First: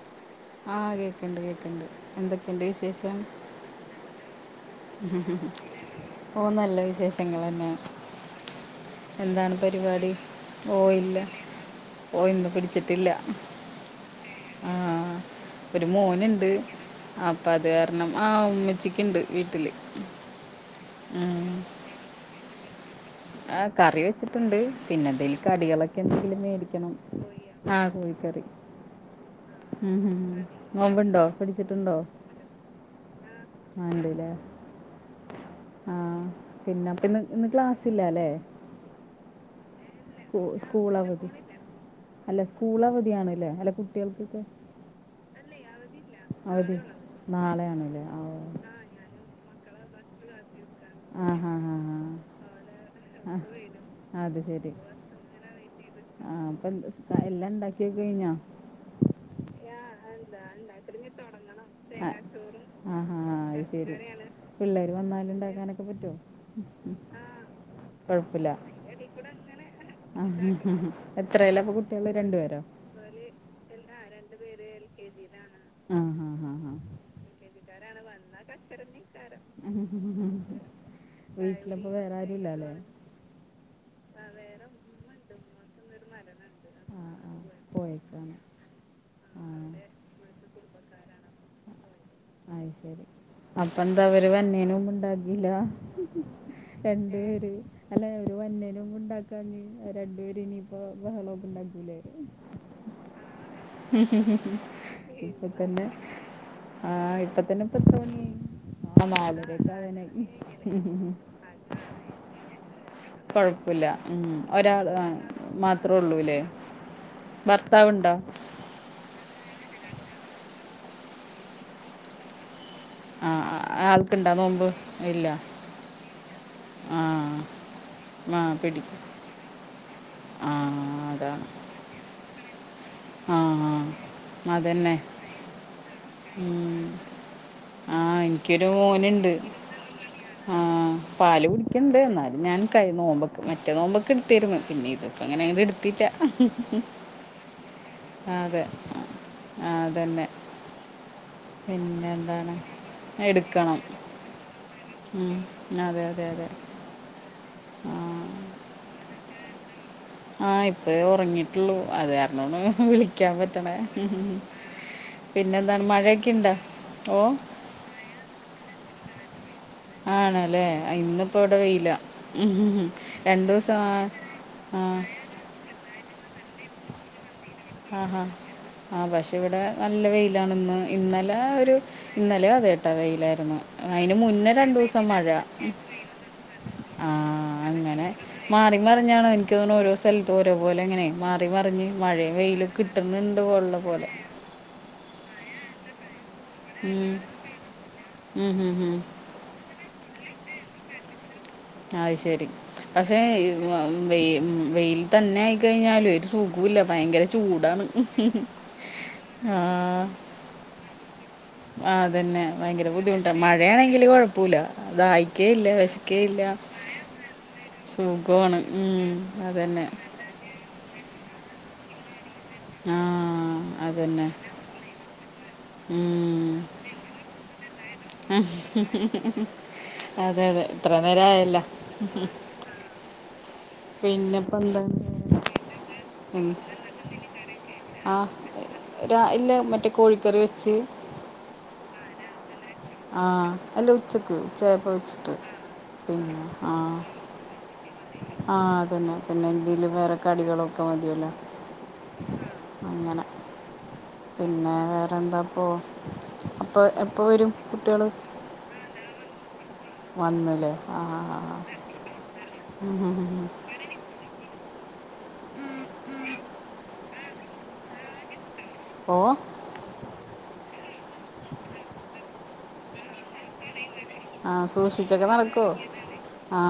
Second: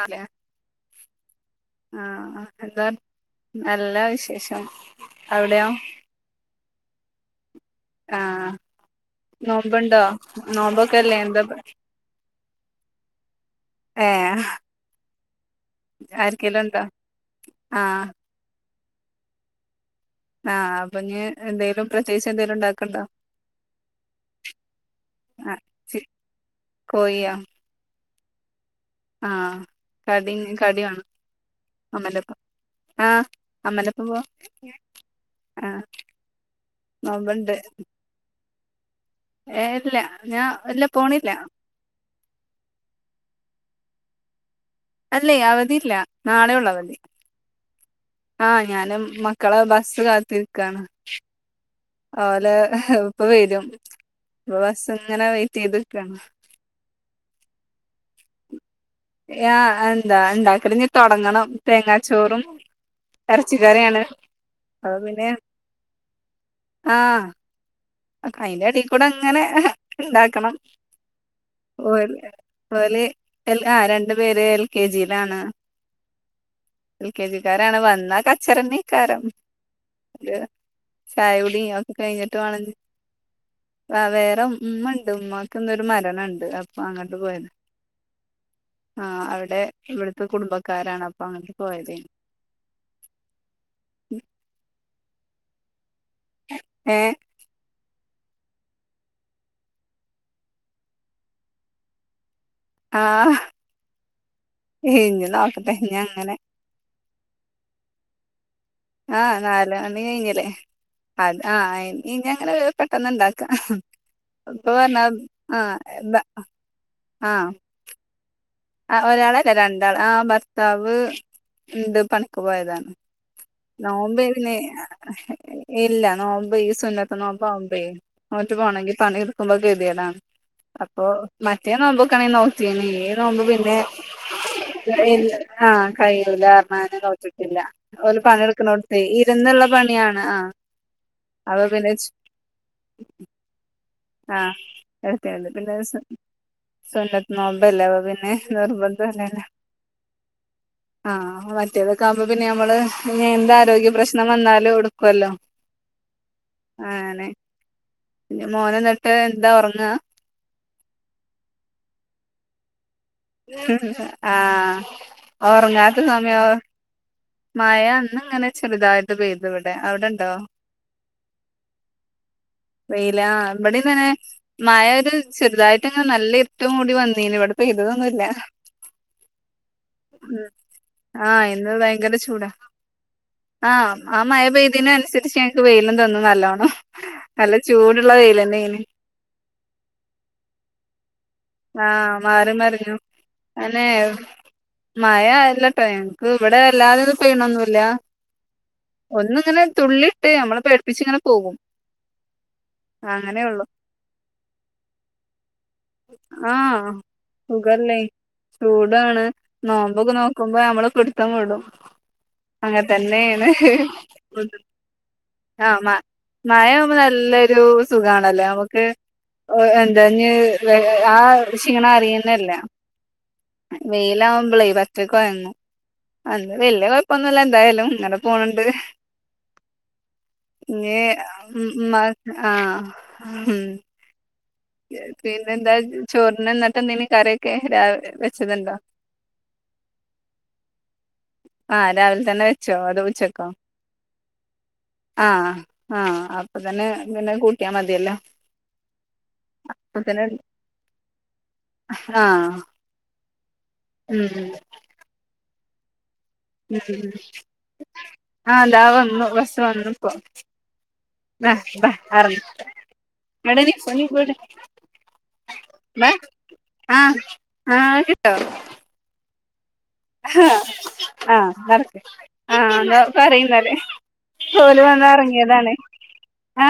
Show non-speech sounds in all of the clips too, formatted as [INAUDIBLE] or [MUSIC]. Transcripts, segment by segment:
അതെ ആ കേൾക്കുന്നുണ്ട് കേൾക്കുന്നുണ്ട് ആഹ് എന്തൊക്കെയുണ്ട് എന്താ വിശേഷം നല്ല വിശേഷം അവിടെയോ ഉ ഓ നല്ല വിശേഷങ്ങൾ തന്നെ ആഹ എന്താണ് നോമ്പുണ്ടോ പരിപാടി ഓ നോമ്പൊക്കെ ഇല്ല അല്ലേ എന്താ ഓ ഇന്ന് പിടിച്ചിട്ടില്ല ഏയ് ആ ഒരു മോനുണ്ട് ഉണ്ടോ അപ്പം അത് കാരണം ആ ഉമ്മച്ചിക്കുണ്ട് വീട്ടിൽ ആഹ് അപ്പൊ ഇനി എന്തേങ്കലും പ്രതേകിച്ചു എന്തേലും ഉണ്ടാക്കണണ്ടോ ആ് കറി വെച്ചിട്ടുണ്ട് പിന്നെ എന്തെലും ആ കടികളൊക്കെ ചി എന്തെങ്കിലും ഇനി മേടിക്കണം കോഴിക്കറി ആഹ ഉം ഉം കടി ഉം. കടിയാണ് നോമ്പുണ്ടോ പിടിച്ചിട്ടുണ്ടോ അമലപ്പ ആഹ അമലപ്പ പോ ആ ആഹ പിന്നെ പിന്ന ഇന്ന് നോമ്പ്ണ്ട് ക്ലാസ്സ് ഇല്ലല്ലേ ഏ ഇല്ല സ്‌കൂ ഞാൻ ഇല്ല സ്കൂൾ അവധി പോണില്ല അല്ല സ്കൂൾ അവധിയാണല്ലേ അല്ല കുട്ടികൾക്കൊക്കെ അല്ലെ അവധി ഇല്ല നാളെയെ ഉള്ളൂ അവധി നാളെയാണല്ലേ ആ ആഹ ഞാനും മക്കളെ ബസ് കാത്തിരിക്കയാണ് ആ ഹാ ഹാ ഹാ ഓലെ ഇപ്പൊ വരും അത് ഇപ്പൊ ശരി ബസ് ഇങ്ങനെ വെയിറ്റ് ചെയ്ത്ക്കാണ് ആ അപ്പം എല്ലാം ഇണ്ടാക്കിയക്കഴിഞ്ഞാ ആ എന്താ ഉണ്ടാക്കനിഞ് തുടങ്ങണം തേങ്ങാച്ചോറും ആഹാ അത് ശരി ഇറച്ചിക്കറിയാണ് പിള്ളേര് വന്നാലും ഉണ്ടാക്കാനൊക്കെ പറ്റോ ആഹ് അയിന്റെ അടിയിൽക്കൂടെ അങ്ങനെ ആ, ഉണ്ടാക്കണം എത്രയിലാ അപ്പൊ കുട്ടികൾ രണ്ടുപേരോ ഓല് ആ രണ്ട് പേര് എൽ കെ ജി ആഹ ആഹ ആഹ എൽ കെ ജിക്കാരാണ് വന്നാ കച്ചറീക്കാര അത് ചായ കുടി വീട്ടിലപ്പോ ഒക്കെ വേറെ ആരും കഴിഞ്ഞിട്ട് ഇല്ല വേണം അല്ലേ വേറെ ഉമ്മണ്ട് ഉമ്മാക്ക്ന്നരു മരണുണ്ട് അപ്പൊ ആ അങ്ങോട്ട് ആ പോയത് പോയേക്കാണ് ആ അവിടെ ആ ഇവിടുത്തെ കുടുംബക്കാരാണ് അപ്പൊ അങ്ങോട്ട് പോയത് അ ശരി അപ്പന്താ അവര് വരണിനു മുമ്പ് ഉണ്ടാക്കില്ല ഏ എന്റെ പേര് അല്ലെ ഓര് വരണതിന് മുമ്പ് ഉണ്ടാക്കാനി രണ്ടുപേര് ഇനിയിപ്പോ ബഹളമൊക്കെ ഇണ്ടാക്കൂലേ ആഹ് ഉഹ് ഇഞ്ഞ് ഇപ്പൊ നോക്കട്ടെ തന്നെ ഇഞ്ഞ് അങ്ങനെ ആഹ ഇപ്പത്തന്നെ ഇപ്പ തോണി ആഹ ആഹ് നാല് മണി നാലരക്കാവനായി കഴിഞ്ഞില്ലേ ഹ് ഹ് അത് ആഹ് ഇനി അങ്ങനെ പെട്ടെന്ന് ഇണ്ടാക്കാം കുഴപ്പ പ്പും ഇല്ല ഉം ഇപ്പൊ ഒരാൾ പറഞ്ഞ ആ ആഹ് മാത്രേ ഉള്ളൂ ലെ ഭർത്താവ് ഇണ്ടോ ആ ഒരാളല്ല രണ്ടാൾ ആ ഭർത്താവ് ഇണ്ട് പണിക്ക് പോയതാ ആ ആ, നോമ്പെയ് ആൾക്കുണ്ടോ പിന്നെ നോമ്പ് ഇല്ല ഇല്ല നോമ്പെയ് ആ സുന്നത്ത് നോമ്പാവുമ്പെ ആ നോറ്റ് പോണെങ്കിൽ പിടിക്കും പണി ഇട്ക്കുമ്പോ കെതിടാണ് ആ അപ്പൊ അതാണ് മറ്റേ നോമ്പൊക്കെ ആണെങ്കി നോറ്റിനി ഈ ആ നോമ്പ് ആ പിന്നെ അതന്നെ ആഹ് കയ്യിയൂലാ പർണാണ്ട് നോറ്റ്ട്ടില്ല ഇക്ക്യരു മോനുണ്ട് ആഹ് പാല് അപ്പൊ പിന്നെ കുടിക്ക്ണ്ട് ഇന്നാലും ഞാൻ കയ്യ്ണ നോമ്പക്കെ മറ്റേ നോമ്പൊക്കെ എടുത്തിരുന്നു പിന്നെ ആഹ് ഇതിപ്പോ അങ്ങനെ [UNINTELLIGIBLE] അങ്ങോട്ട് പിന്നെ എടുത്തില്ല സുന്നത്ത് നോമ്പല്ലെ അപ്പ പിന്നെ അതെ നിർബന്തോ അല്ലല്ലോ ആ അതന്നെ ആ മറ്റേതൊക്കെ പിന്നെ ആവുമ്പോ പിന്നെ എന്താണ് നമ്മള് ഇഞ് എന്ത് എടുക്കണം ആരോഗ്യ പ്രശ്നം വന്നാലും ഇട്ക്കല്ലോ ഉം. അതെ അതെ അതെ ആന്നെ ആ പിന്നെ മോൻ ന്ന്ട്ട് എന്താ ഒറങ്ങാ ആ ഇപ്പയെ ഒറങ്ങിട്ടൊള്ളു [UNINTELLIGIBLE] [INAUDIBLE] ഒന്ന് വിളി ഉം ആഹ് പിന്നെന്താണ് ഒർങ്ങാത്ത മഴയൊക്കെ സമയം ഒർ ഉണ്ടോ ഓ മഴ ഇന്ന് ഇങ്ങനെ ചെർതായി തു ഇവടെ അവ്ടെണ്ടോ ആണല്ലേ? ആ, ഇന്നിപ്പോ ഇവിടെ വെയിലാ. വെയിലാ രണ്ടൂസം ഇവടം ആ തന്നെ ആ. മഴ ഒരു ചെറുതായിട്ട് ഇങ്ങനെ നല്ല ഇര്ട്ട് മൂടി വന്നീനു ഇവടെ പെയ്തതെന്നും ആഹാ. ഇല്ല ആ പക്ഷെ ഇവിടെ നല്ല വെയിലാണ് ഇന്ന് ഇന്നലെ ആഹ് ഇന്ന് ഒരു ഭയങ്കര ഇന്നലെ ചൂടാ അതെട്ടോ വെയിലായിരുന്നു ആഹ് അയിന് ആ മഴ മുന്നേ പെയ്തേന് രണ്ടുവസം മഴ അനുസരിച്ച് ഞങ്ങക്ക് വെയിലും തന്നു നല്ലോണം ആഹ് നല്ല അങ്ങനെ ചൂടുള്ള മാറി വെയിലന്നേന് മറിഞ്ഞാണ് ഇൻക്ക് തോണു ഓരോ സ്ഥലത്തും ഒരോ പോലെ ഇങ്ങനെ മാറി മറിഞ്ഞ് ആഹ് മഴയാണ് മാറി വെയില് മറിഞ്ഞു കിട്ടുന്നുണ്ട് ഒള്ള അനെ പോലെ മഴ അല്ലട്ടൊ ക്ക് ഇവടെ വല്ലാതെ ഉം. പെയ്യണൊന്നു ഇല്ല ഉം ഹും ഹും. ഒന്ന് ഇങ്ങനെ തുള്ളി ട്ട് അമ്മളെ പേട്പ്പിച്ച് ഇങ്ങനെ പോകും അയ് ശരി പക്ഷെ ഈ അങ്ങനെയൊള്ളു വ് വെൽ വെൽ തന്നെ അയി കഴിഞ്ഞാലും ഒര് സുഖു ഇല്ല ആഹ് ഭയങ്കര ചൂടാണ് സുഖല്ലേ ആ നമ്മൾ കൊട്ത്താ ത്തം വുടും അതന്നെ അങ്ങൻ ഭയങ്കര ബുദ്ധിമുട്ടാണ് തന്നെയെണ് മഴയാണെങ്കിൽ കുഴപ്പമില്ല ദാഹിക്കേ ആ ഇല്ല മാ വിശക്കേ ഇല്ല മഴ ആവുമ്പോ നല്ലൊരു സുഖാണല്ലോ സുഖമാണ് നമുക്ക് ഉം, അതന്നെ എന്താ ഇഞ് വേ ആ ക്ഷീണം അറിയെന്നെ ഇല്ല ആ അതന്നെ വെയിലാവുമ്പളെ പറ്റ കൊഴങ്ങും അന്ന് ഉം. വല്ല്യ കൊഴപ്പൊന്നുല്ല എന്തായാലും ഇങ്ങനെ പോന്ന്ണ്ട് അതെ അതെ ഇത്ര ഇഞ്ഞ് നേരം ആയല്ല മ് ഇമ്മാക്ക് ആ പിന്നെ പ്പ എന്താ ഉം ചോറിന് എന്നിട്ട് എന്തേനി കറിയൊക്കെ രാവ് ആ വെച്ചതുണ്ടോ ഒരാഴ് ഇല്ല പ്പ മറ്റേ കോഴിക്കറി വെച്ച് ആ രാവിലെ തന്നെ വെച്ചോ അതോ ആ ഉച്ചക്കോ അല്ല ഉച്ചക്ക് ഉച്ച ആയപ്പം വെച്ചിട്ട് ആഹ് ആഹ് പിന്നെ അപ്പൊ ആ തന്നെ പിന്നെ കൂട്ടിയാ മതിയല്ലോ ആ അതെന്നെ പിന്നെ എന്തേലും വേറെ അപ്പത്തന്നെ കടികളൊക്കെ മതിയല്ലോ ആഹ് അങ്ങനെ ഉം പിന്നെ വേറെന്താപ്പോ ഉം ആ താ വന്നു ബസ് സ് വന്ന്പ്പോ വന്നല്ലേ ആ ആ ബാ ആ. ബാ അറങ്ങ് ഉം ഉം ഉം ഉം. അടെ നിക്കോങ്കി വിട് വാ ആ ആ അയൊക്കെ ഇട്ടോ ഓ ആ നടക്ക് ആ ഇന്നാ പറി ഇന്നാൽ ആ പ്പം ഓൽ വന്ന് സൂക്ഷിച്ചൊക്കെ നടക്കുമോ അറങ്ങിതാണ് ആ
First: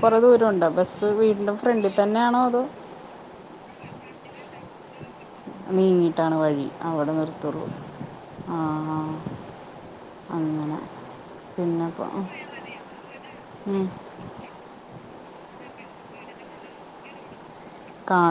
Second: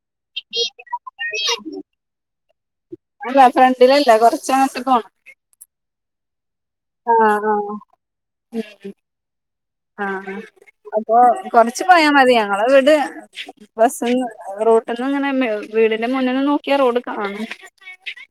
കൊറെ ദൂരം ഉണ്ടോ ബസ് വീടിന്റെ ഫ്രണ്ടി തന്നെയാണോ അതോ അല്ല ഫ്രണ്ടിൽ അല്ല കൊർച്ച് അങ്ങട്ട് പോണം നീങ്ങിയിട്ടാണ് വഴി അവിടെ ആഹ് നിർത്തൊള്ളു ആഹ് ആ ആ ആ അങ്ങനെ അപ്പൊ കൊർച്ച് പിന്നെ പോയാ ഇപ്പോൾ മതി ഞങ്ങളെ വീട് ഉം. ബസ്സ്ന്ന് റോട്ട് ഇങ്ങനെ വീടിന്റെ മുന്നേെ നോക്കിയാ റോഡ് കാണും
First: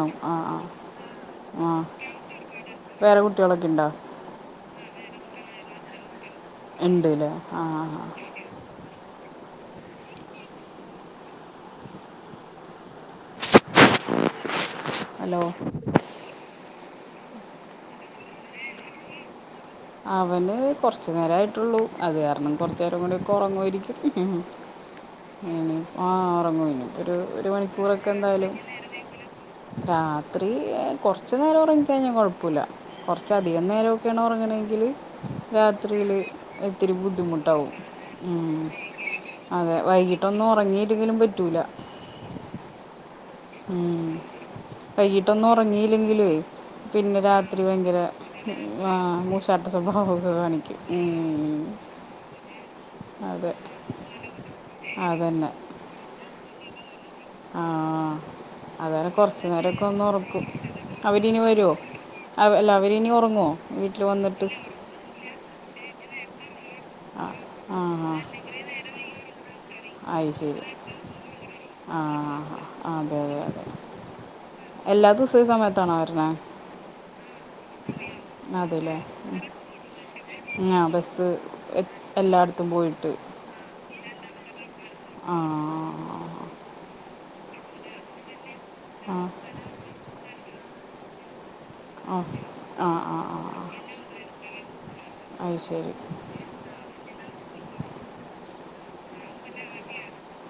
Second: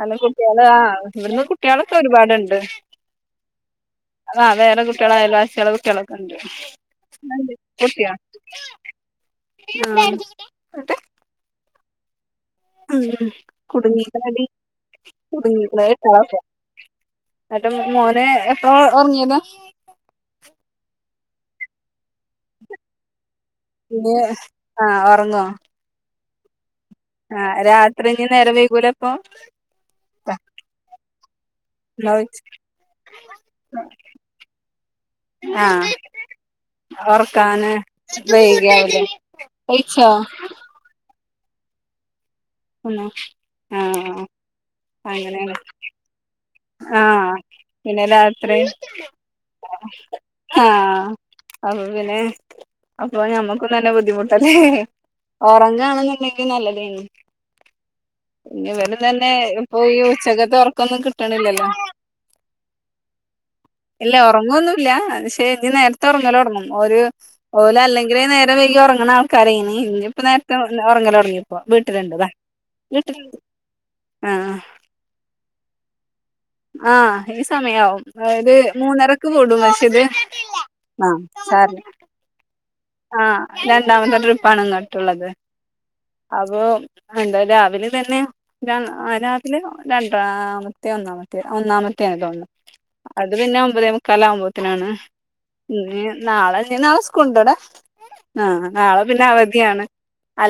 നല്ല കുട്ടികള് ആ ഇവിടുന്ന് ആ കുട്ടികളൊക്കെ ഒരുപാടുണ്ട് വേറെ കുട്ടികളൊക്കെ ഉണ്ടോ ആ വേറ കുട്ട്യാളും അയൽ വാസിയോളെ കുട്ട്യാളക്കെ ഉണ്ട് ഉണ്ട് അല്ലേ ആ ആ ആ. [INAUDIBLE] കുട്ങ്ങിക്ക്ണടി [UNINTELLIGIBLE] ഹലോ എന്നട്ട് മോൻ എപ്പോ ഒറങ്ങിയതാ കൊറച്ച് നേരമായിട്ടുള്ളൂ അത് കാരണം കൊറച്ച് നേരം കൂടിയെക്കെ ഉറങ്ങുമായിരിക്കും ഇനി ആഹ് ഒറങ്ങോ ആ ഉറങ്ങും ഇനി ഒരു ഒരു ആഹ് രാത്രി മണിക്കൂറൊക്കെ ഇനി എന്തായാലും നേരം വൈകൂലെ അപ്പൊ രാത്രി കൊറച്ച് കൊറച്ച് നേരം ഉറങ്ങിക്ക കഴിഞ്ഞാൽ കുഴപ്പമില്ല കൊറച്ച് അധികം നേരക്കെയാണ് ഒർങ്ങ്ണെങ്കി ആഹ് രാത്രിൽ ഒത്തിരി ബുദ്ധിമുട്ടാാവും ഒറക്കാന് വൈകിയാവൂലെ അതെ കഴിച്ചോ വൈകിട്ടൊന്നും ഉറങ്ങീട്ടെങ്കിലും പറ്റൂല ഉം ആഹ് വൈകിട്ടൊന്നും അങ്ങനെയാണ് ഉറങ്ങില്ലെങ്കിലേ പിന്നെ ആഹ് രാത്രി ഭയങ്കര പിന്നെ രാത്രി ആ മൂശാട്ട സ്വഭാവമൊക്കെ കാണിക്കും ആ പിന്നെ അപ്പൊ അതെ ഞമ്മക്കും നല്ല ബുദ്ധിമുട്ടല്ലേ അതന്നെ ഒറങ്ങാണെന്നുണ്ടെങ്കിൽ നല്ലതല്ലേ ആ ഇന്ന ഇവടെും അതന്നെ തന്നെ കുറച്ച് ഇപ്പൊ നേരമൊക്കെ ഈ ഒന്ന് ഉറക്കും ഉച്ചകത്ത് ഉറക്കൊന്നും കിട്ട ട്ട് അവരിനി നില്ലല്ലോ വരുമോ അവ- അല്ല അവരിനി ഉറങ്ങുമോ വീട്ടിൽ ഇല്ല വന്നിട്ട് ഒറങ്ങുന്നൊല്ല ക്ഷെ ഞ്ഞ് നേര ഒറങ്ങലൊട്ങ്ങും ഒരു ആ ആ ഓല് ആ, അല്ലെങ്കിലേ നേരം വൈകി ഒറങ്ങണ ആൾക്കാര ഉ ഇപ്പ അത് നേരത്തെ ശരി ഒറങ്ങലൊങ്ങിപ്പോ ആ വീട്ടിലുണ്ട്താ ആ, അതെ വീട്ടില് അതെ അതെ എല്ലാ ദിവസം ഈ സമയത്താണോ അവര് ആഹ് ഈ സമയാവും ഒരു അതെ അല്ലേ മൂന്നരക്ക് കൂടും പക്ഷേത് ബസ് എല്ലായിടത്തും പോയിട്ട് ആഹ് രണ്ടാമത്തെ ട്രിപ്പാണ്ങ്ങോട് ത് ആ അപ്പൊ എന്താ രാവിലെ ഇതന്നെ ആ രാത്രി രണ്ടാമത്തെ ഒന്നാമത്തെ ഒന്നാമത്തോണ് ഓക്കെ തോന്നത് ആ ആ അത് ആ പിന്നെ ആ ഒമ്പതേ മുക്കാലാവുമ്പോത്തിനാണ് അത് ശരി ന നാളെ ഇ നിനാളെ സ്കൂള ഇണ്ട്ടാ ആഹ് നാളെ പിന്നെ അവധിയാണ്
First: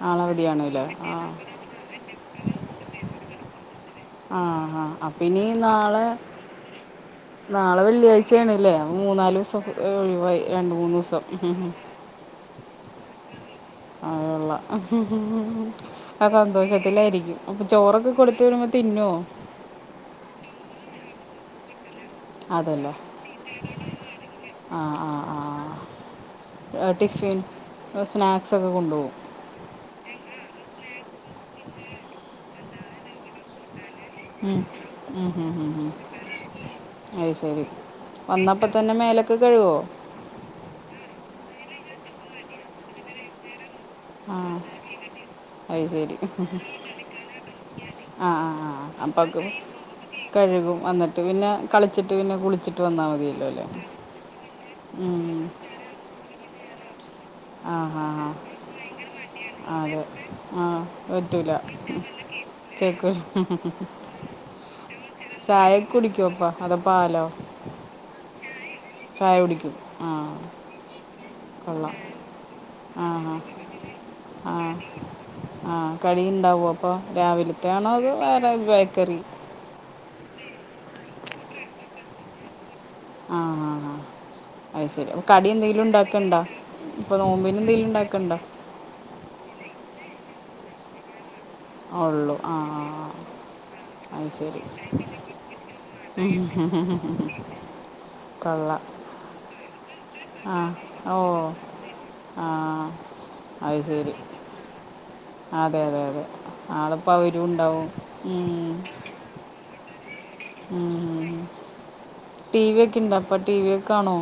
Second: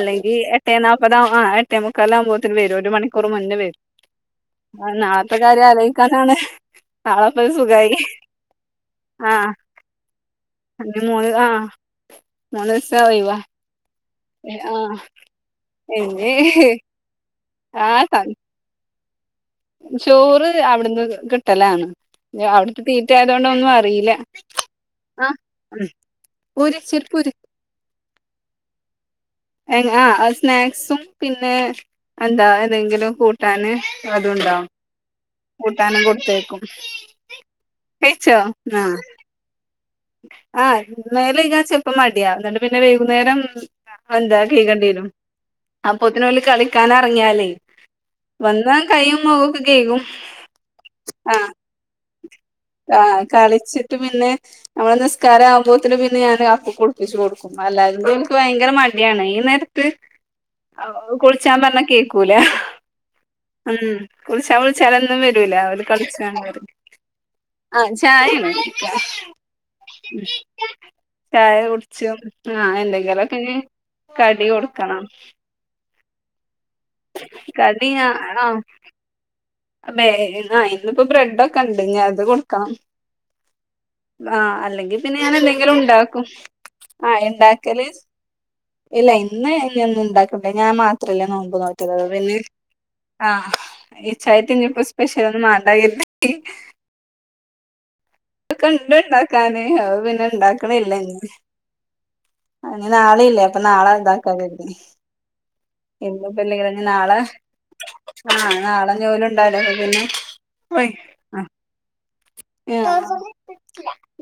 നാളെ എട്ടേ അവധിയാണല്ലേ നാൽപ്പത് ആ എട്ടേ മുക്കാൽ ആകുമ്പോത്തിന് വരും ഒരു മണിക്കൂർ മുന്നേ വരും ആ അപ്പം നാളത്തെ ഇനി കാര്യം നാളെ ആലോയിക്കാനാണ് നാളെ വെള്ളിയാഴ്ചയണല്ലേ ആ മൂന്നാല് ദിവസം ഒഴിവായി രണ്ട്മൂന്ന്ദിവസം ഉം [INAUDIBLE] മൂന്നി സ ഒഴിവാ അള്ള ആ ആ ഇനി സന്തോഷത്തിലായിരിക്കും അപ്പൊ ആ ചോറൊക്കെ കൊടുത്ത വിടുമ്പോ തിന്നോ ചോറ് അവിടുന്ന് കിട്ടലാണ് അവിടുത്തെ അതല്ലേ തീറ്റ ആയത് കൊണ്ട് ഒന്നും അറിയില്ല ആ ഉ ടിഫിൻ സ്നാക്സ് ഒക്കെ കൊണ്ടുപോകും ആ സ്നാക്സും പിന്നെ എന്താ ഏതെങ്കിലും കൂട്ടാന് ഉം അതുണ്ടാവും ഉം ഉ ഉ കൂട്ടാനും കൊടുത്തേക്കും അത് ശരി വന്നപ്പ തന്നെ മേലൊക്ക് കഴുവോ ആഹ മേല് കഴുകാൻചെലപ്പം മടിയപിന്നെ വൈകുന്നേരം ആ എന്താ കഴുകണ്ടിരും അത് അപ്പൊത്തിനൊല് കളിക്കൻറങ്ങിയാലേ ആഹ ആ് ആ അപ്പക്കെ കഴുകും വന്നിട്ട് ആ പിന്നെ കളിച്ചിട്ട് പിന്നെ കുളിച്ചിട്ട് വന്ന ആ കളിച്ചിട്ട് പിന്നെ നമ്മളെ ഉം. നിസ്കാരം ആവുമ്പോത്തിന് പിന്നെ ഞാൻ കുളിപ്പികു കൊടുക്കും ആ അല്ലാ ഹാ ഹാ എനിക്ക് ഭയങ്കര മടിയാണ് ഈ ആ നേരത്തെ അതെ ആ പറ്റൂല കുളിച്ചാൻ പറഞ്ഞ കേക്കൂല കേൾക്കൂല ഉം കുളിച്ചാ വിളിച്ചാലൊന്നും വരൂല ചായ അവര് കുടിക്കുമോ കളിച്ചണ് വരു അപ്പം അതോ പാലോ ആഹ ചായിന്ന് കുടിക ആഹ ചായ കുടിച്ചും ആഹ് ആ ഹാ എന്തെങ്കിലൊക്കെ ഇനി കടി കൊടുക്കണം ആഹ് കടിയുണ്ടാവൊ അപ്പൊ രാവിലത്തെ കടി ആണോ അതോ വേറെ ബേക്കറി ഇന്ന് ഇപ്പോ ബ്രെഡൊക്കെ ഉണ്ട് ഞ് അത് കൊടുക്കണം ആ ഹ ഹ ആ അല്ലെങ്കിൽ പിന്നെ ഞാൻ എന്തെങ്കിലും ഉണ്ടാക്കും ഇപ്പോൾ ആഹ് നോമ്പിന് ഉണ്ടാക്കല് എന്തെങ്കിലും ഉണ്ടാക്കുന്നുണ്ടോ ഇല്ല ഇന്ന് ഇഞ് ഒന്നും ഉണ്ടാക്കണ്ട ഞാൻ മാത്രല്ലേ നോ അപ്പൊ നാട്ട്കാര് പിന്നെ ആ അത് ഇച്ചായിട്ട് ശരി ഇഞ് പ്പം സ്പെഷ്യലൊന്നും മാണ്ട ഉം [UNINTELLIGIBLE] ഹും ഉംഹും ക്കണ്ട് ഇണ്ടാക്കാന് പിന്നെ ആ ഇണ്ടാക്കണില്ല ഓ ഇന്ന് ആ ഇനി നാളീം ഇല്ലേ അപ്പൊ അത് നാളെ ശരി ഇതാക്കാ കര്തി അതെ അതെ അതെ ഇന്ന്പ്പം ഇല്ലങ്കിലും ആളിപ്പോൾ നാളെ അവരും ഉണ്ടാവും ആഹ് നാളെ ജോലി ഉണ്ടായില്ലെ ആപ്പോ പിന്നെ [UNINTELLIGIBLE] ടി വി ഒക്കെ ഉണ്ടോ അപ്പം ടി വി ഒക്കെ കാണുമോ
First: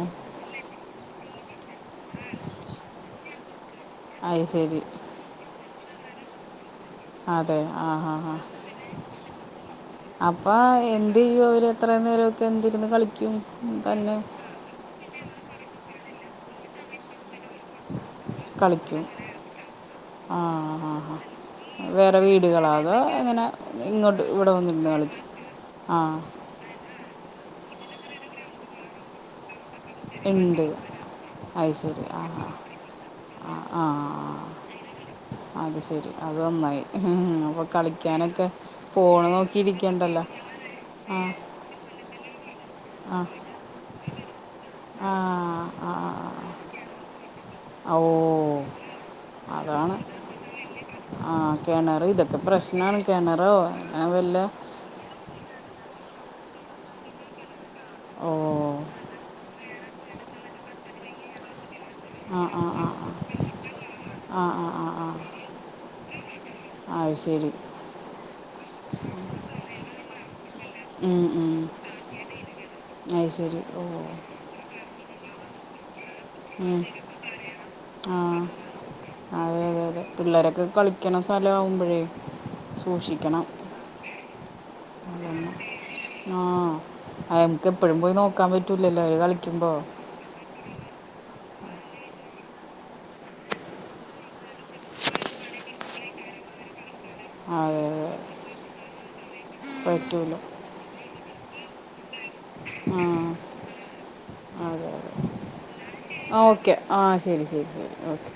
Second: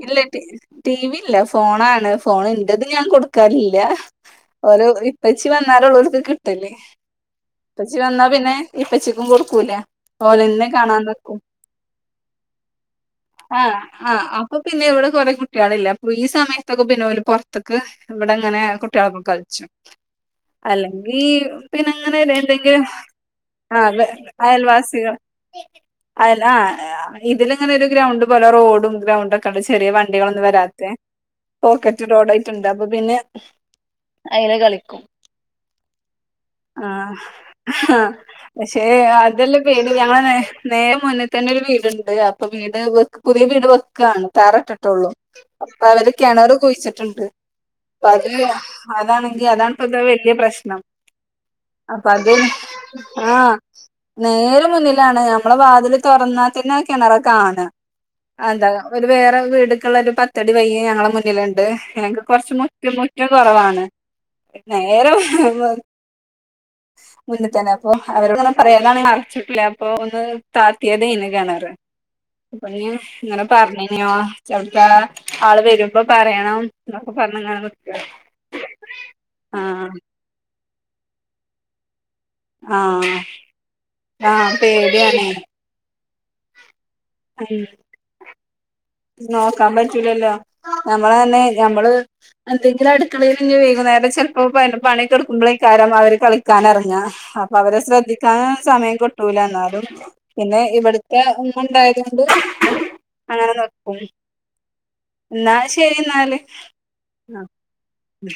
ടിവില്ല ഫോണാണ് ഫോണ്ന്റെത്ഞാൻ കൊടുക്കാറില്ല്യാ അത് ശരി ഓര് ഇപ്പച്ചി വ ന്നാലൊളെള്ള്ക്ക് കിട്ടല് അതെ ആ ഇപ്പച്ചി ഹാ വന്നാ ഹാ പിന്നെ ഇപ്പച്ചിക്കും കൊടുക്കൂല അപ്പോൾ ഓലെന്നെ എന്ത് കാണാനിക്കും ചെയ്യും അവർ എത്ര നേരമൊക്കെ എന്തിരുന്ന് കളിക്കും ആഹ് ആ തന്നെ ഹ് അപ്പ പിന്നെ ഇവിടെ കൊറെ കുട്ട്യാളില്ലേ അപ്പൊ ഈ സ് സമയതൊക്കപിന്നോല് പൊറത്ക്ക് ഇവിടങ്ങനെ കളിക്കും കുട്ട്യാളപ്പം കളിച്ചും ആ അല്ല ഹാ ഹാ ഈ വേറെ പിണങ്ങ്ണ വീടുകളോ നെന്തെങ്കിലും അതോ എങ്ങനെ ആ വേ ഇങ്ങോട്ട് ഇവിടെ വന്നിരുന്ന് അയൽവാസികൾ കളിക്കും ആ അയല്ലാ ആഹ് ഇതിലങ്ങനെ ഗ്രൗണ്ട് പോലെ റോഡും ഗ്രൗണ്ടൊ ക്കതാ ചെറിയ വണ്ടികളൊന്നും വരാ ഉണ്ട് ത്തെ അത് ശരി പോക്കറ്റ് ആ ഹാ റോഡായിട്ടുണ്ട് അപ്പൊ പിന്നെ ആ ആ ആ. അയിലെ കളിക്കും അത് ശരി അത് നന്നായി ആഹ് അപ്പോൾ ആ കളിക്കാനൊക്കെ പക്ഷെ ഫോണ് നോക്കി അതെല്ലപേടി ഞങ്ങളെ ഇരിക്കണ്ടല്ലോ നേരെ നേ ന്റെ ആ മുന്നിതന്നെരു വീട്ണ്ട് അപ്പൊ വീട് ആ വെക്ക് പുതിയ വീട് വെക്കാണ് തറട്ട്ട്ടൊള്ളു ആ ആ ആ അപ്പവര് കെണറ് കുയ്ച്ചിട്ട് ആ. ഓ ണ്ട് അത് ല്ല അതാണെങ്കി അതാണ്പ്പത്തെ വല്യ പ്രശ്നം ആഹ് കെണറ് അപ്പൊ അത് ഇതൊക്കെപ്രശ്നാണ് കിണറോ ആഹ് ങ്ങനെ വല്ല മതില് തൊറന്നാ തെന്നെ അ കെണറാ കാണാ ഓ അ എന്താ ഒരു വേറെ വീട് ക്കള്ള ഒരു പത്തടി വയ്യ് ഞങ്ങളെ മുന്നില്ണ്ട് ഞങ്ങക്ക് ആ കൊറച്ച് ആ ആ മുറ്റം മുറ്റം കൊറവാണ് ആ ആ ആ ആ നേരെ ആ അത് ശരി മുന്നിതന്നെ അപ്പൊ അവരോടങ്ങ പറയലാണ് മറച്ച് ട്ടൂല്ല അപ്പൊ ഒന്ന് ഉം, തായ്ത്തേതേന്ന് ഉം. കെണറ് പിന്നെ അത് ങ്ങനെ ശരി ഓ പറഞ്ഞെന്ന് ഞാൻ ചവ്ട്ത്താ ആള് വരും അപ്പൊ പറയണം ഉം. ന്നൊക്കെ പറഞ്ഞ്ങ്ങനെ നിക്കാ ആ ആഹ് കളിക്കണസ്ഥലാവുമ്പഴേ ആഹ് ആഹ് പേടിയാണെ ആഹ് അയ്മ്മക്ക് എപ്പഴും പോയി നോക്കാൻ പറ്റൂ നോക്കാൻ പറ്റൂലല്ലോ നമ്മളന് ഞമ്മള് എന്തെങ്കിലു അടുക്കളെല് ഞ് വൈകുന്നേരം ചെല് പ്പം പയ് ന പണിയൊക്കെ ഇട്ക്ക് മ്പളയ്ക്കാരം പ്പവര് കളിക്കാനെറങാ അപ്പവരെ അതെ അതെ ശ്രദ്ധിക്കാനൊന്നും സമയം കിട്ടൂല ന്നാലും പറ്റൂല പിന്നെ ഇവ് ട്ത്തെ ഇമ്മണ്ടായതോ ണ്ട് ആ [INAUDIBLE] അങ്ങനെ നോകും അതെ അതെ ന്നാ ശരിന്നാല് ആ ഓക്കെ ആ ശരി ആഹ് ശരി ശരി ഓക്കെ മ്